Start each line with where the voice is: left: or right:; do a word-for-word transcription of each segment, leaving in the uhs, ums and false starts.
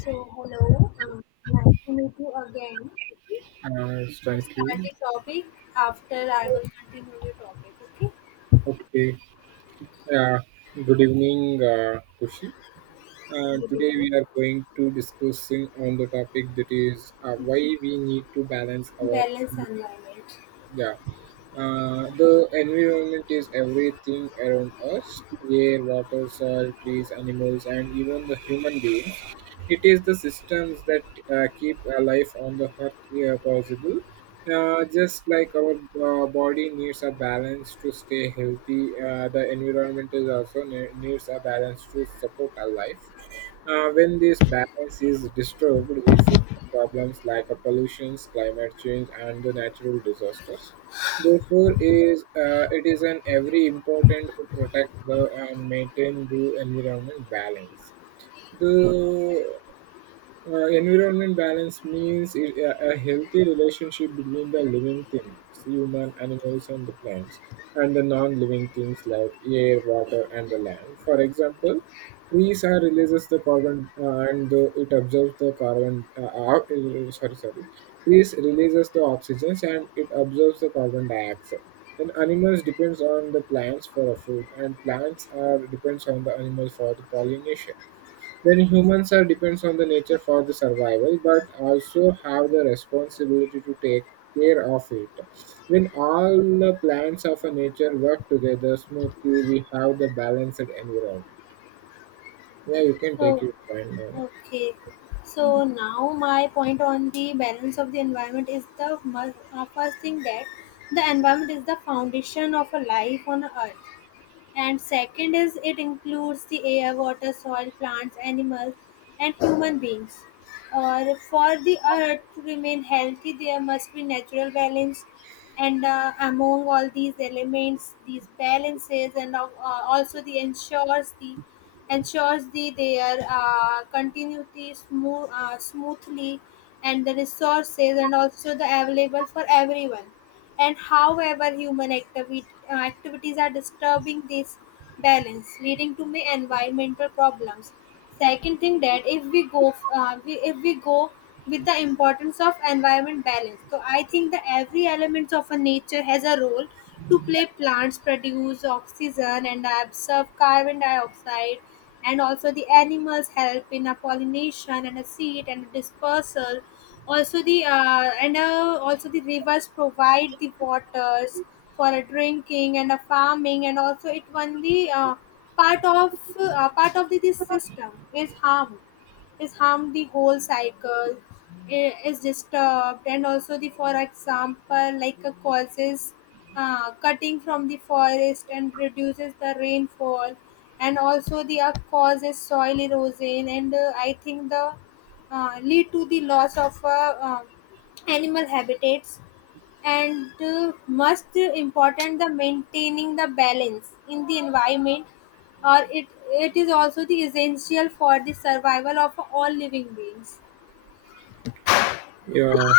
left: So, hello, um, nice to meet you again. Okay.
right: Uh,
left: So,
right: thank
left: start
right: you.
left: the topic after I will continue the topic, okay?
right: Okay. Uh, Good evening, uh, Kushi. Uh,
left: On the
right: today we
left: different
right: are going to discussing on the topic that is uh, why we need to balance our
left: balance environment.
right: yeah. Uh, the environment is everything around us air, water, soil, trees, animals, and even the human beings. It is the systems that uh, keep uh, life on the earth uh, possible. Uh, just like our uh, body needs a balance to stay healthy, uh, the environment is also ne- needs a balance to support our life. Uh, when this balance is disturbed, we face problems like uh, pollution, climate change, and the natural disasters. Therefore, is uh, it is an every important to protect the and maintain the environment balance. The uh, environment balance means i- a, a healthy relationship between the living things, human, animals, and the plants, and the non-living things like air, water, and the land. For example, trees are releases the carbon uh, and the, it absorbs the carbon. Uh, out- uh, sorry, sorry. Trees releases the oxygen and it absorbs the carbon dioxide. Then animals depends on the plants for a food, and plants are depends on the animals for the pollination then humans are depends on the nature for the survival, but also have the responsibility to take care of it. When all the plants of a nature work together smoothly, we have the balanced environment. Yeah, you can take
left: So,
right: your point now.
left: okay. So, now my point on the balance of the environment is the must, uh, first thing that the environment is the foundation of a life on earth, and second is it includes the air, water, soil, plants, animals, and human beings, or for the earth to remain healthy there must be natural balance, and uh, among all these elements these balances and uh, also the ensures the ensures the their uh, continuity smooth, uh, smoothly, and the resources and also the available for everyone. And however human activi- uh, activities are disturbing this balance, leading to many environmental problems. Second thing, that if we go uh, we, if we go with the importance of environment balance, so I think that every element of a nature has a role to play. Plants produce oxygen and absorb carbon dioxide, and also the animals help in a pollination and a seed and dispersal, also the uh, and uh, also the rivers provide the waters for a drinking and a farming, and also it one the uh, part of uh, part of the, this system is harmed, is harmed the whole cycle i- is disturbed, and also the, for example, like a causes uh, cutting from the forest and reduces the rainfall, and also the uh, causes soil erosion, and uh, I think the uh, lead to the loss of uh, uh, animal habitats. And uh, must important the maintaining the balance in the environment, or it it is also the essential for the survival of all living beings.
right: Yeah.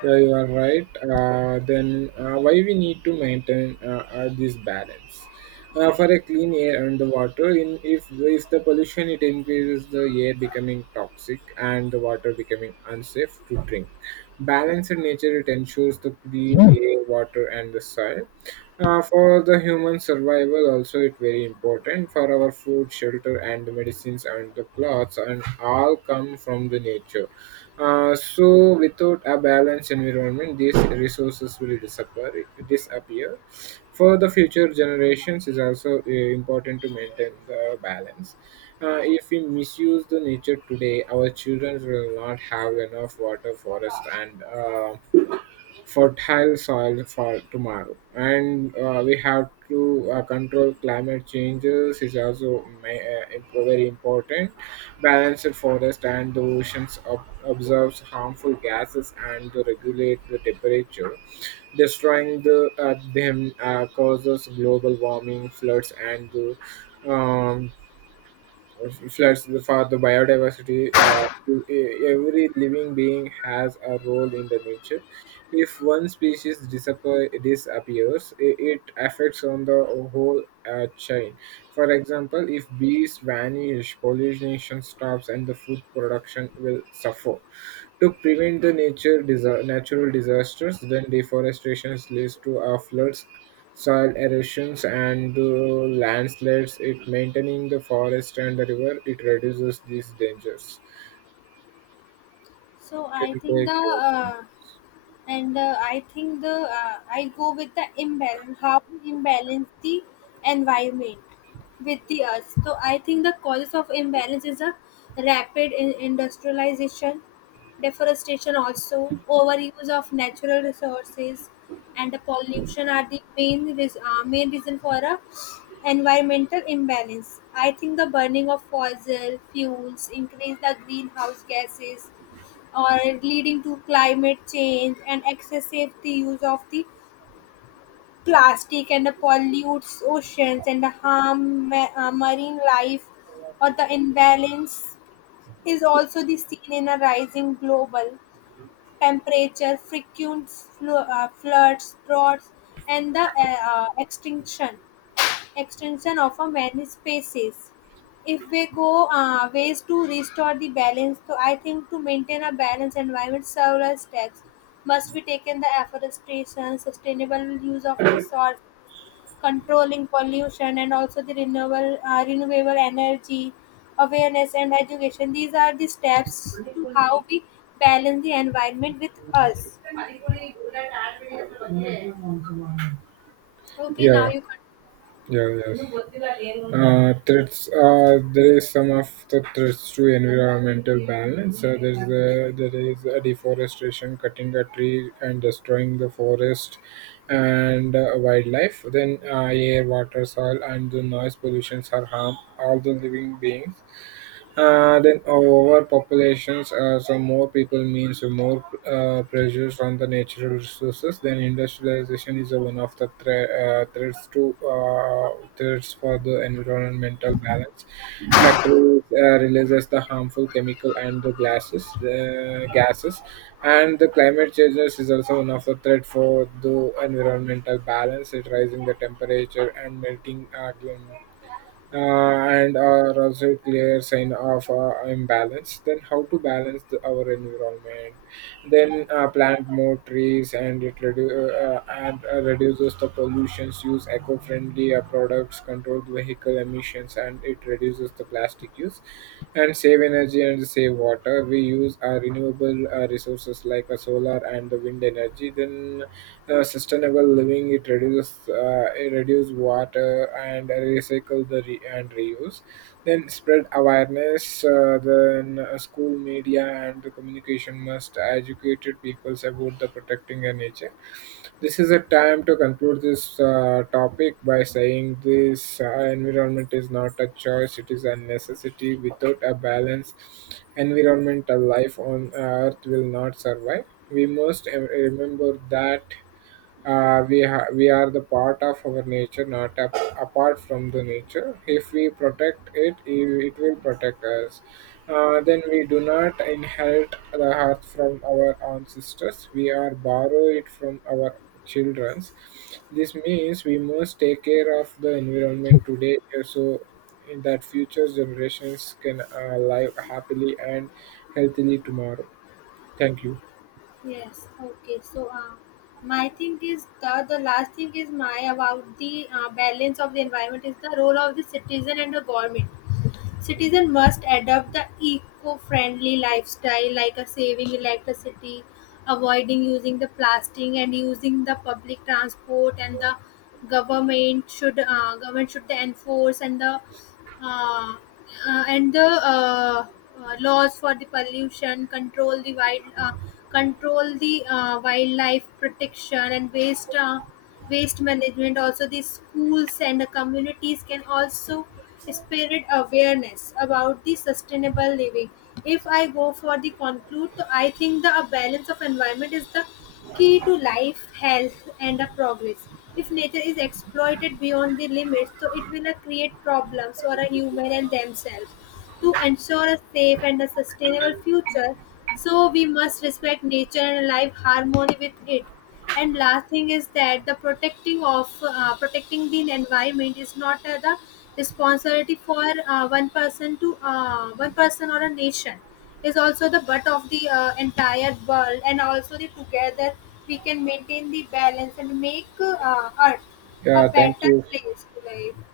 right: Yeah, you are right. Uh, then uh, why we need to maintain uh, uh, this balance uh, for a clean air and the water? In if if the pollution it increases, the air becoming toxic and the water becoming unsafe to drink. Balance in nature it ensures the clean air, water, and the soil. Uh, for the human survival, also it very important for our food, shelter, and the medicines and the clothes, and all come from the nature uh, so without a balanced environment, these resources will disappear. Disappear. For the future generations, is also uh, important to maintain the balance. Uh, if we misuse the nature today, our children will not have enough water, forest, and uh, fertile soil for tomorrow. And uh, we have to uh, control climate changes is also ma- uh, imp- very important. Balanced forest and the oceans ob- absorbs harmful gases and to regulate the temperature. Destroying the uh, them uh, causes global warming, floods, and the um, floods the- for the biodiversity. Uh, e- every living being has a role in the nature. If one species disappear, disappears, i- it affects on the whole uh, chain. For example, if bees vanish, pollination stops, and the food production will suffer. To prevent the nature disa- natural disasters, then deforestation leads to uh, floods, soil erosions, and uh, landslides. It maintaining the forest and the river, it reduces these dangers.
left: So
right: Can
left: I think
right: you take
left: the uh, and uh, I think the uh, I go with the imbalance, how we imbalance the environment with the earth. So I think the causes of imbalance is a rapid in- industrialization, deforestation, also overuse of natural resources, and the pollution are the main res- uh, main reason for a environmental imbalance. I think the burning of fossil fuels increase the greenhouse gases, or leading to climate change, and excessive the use of the plastic and the pollutes oceans and the harm ma- uh, marine life, or the imbalance is also the seen in a rising global temperature, frequent flu- uh, floods, droughts, and the uh, uh, extinction extension of a many species. If we go uh, Ways to restore the balance: so I think, to maintain a balanced environment, several steps must be taken: the afforestation, sustainable use of resource, controlling pollution, and also the renewable uh, renewable energy, awareness and education. These are the steps to how we balance the environment with us.
right: your
left: Okay, now
right: yeah.
left: you can.
right: Yeah, yes. ಇನ್ನು Uh, threats. Uh, there is some of the threats to environmental balance. Uh, there is a, there is a deforestation, cutting a tree and destroying the forest and uh, wildlife. Then uh, air, water, soil, and the noise pollutions are harm all the living beings. Uh, then overpopulations, uh, so more people means more uh, pressures on the natural resources. Then industrialization is one of the thre- uh, threats to uh, threats for the environmental balance. Factories uh, releases the harmful chemical and the glasses, the gases, and the climate changes is also one of the threat for the environmental balance. It rising the temperature and melting uh, gl- uh, and are also a clear sign of uh, imbalance then how to balance the, our environment then uh, plant more trees and it redu- uh, uh, and uh, reduces the pollutions use eco-friendly uh, products control vehicle emissions and it reduces the plastic use and save energy and save water. We use our renewable uh, resources like uh, solar and the wind energy. Then uh, sustainable living it reduces uh, it reduce water and recycle the re- and reuse. Then spread awareness. Uh, then uh, school media and the communication must educate peoples about the protecting the nature this is a time to conclude this uh, topic by saying this uh, environment is not a choice, it is a necessity. Without a balance, environmental life on earth will not survive. We must em- remember that uh, we ha- we are the part of our nature not ap- apart from the nature if we protect it i- it will protect us uh, then we do not inherit the earth from our ancestors we are borrow it from our children's this means we must take care of the environment today uh, so in that future generations can uh, live happily and healthily tomorrow. Thank you.
left: Yes, okay. So, uh, my thing is the, the last thing is my about the uh, balance of the environment is the role of the citizen and the government. Citizen must adopt the eco-friendly lifestyle like a saving electricity, avoiding using the plastic and using the public transport, and the government should uh, government should enforce and the uh, uh, and the uh, uh, laws for the pollution control, the wild uh, control the uh, wildlife protection and waste uh, waste management, also the schools and the communities can also spread awareness about the sustainable living. If I go for the conclude, so I think the a balance of environment is the key to life, health, and a progress. If nature is exploited beyond the limits, so it will uh, create problems for a human and themselves. To ensure a safe and a sustainable future, so we must respect nature and live harmony with it. And last thing is that the protecting of uh, protecting the environment is not uh, the responsibility for uh, one person to uh, one person or a nation, is also the butt of the uh, entire world, and also the together we can maintain the balance and make uh, earth a
right: Yeah, thank
left: better
right: you.
left: place to live.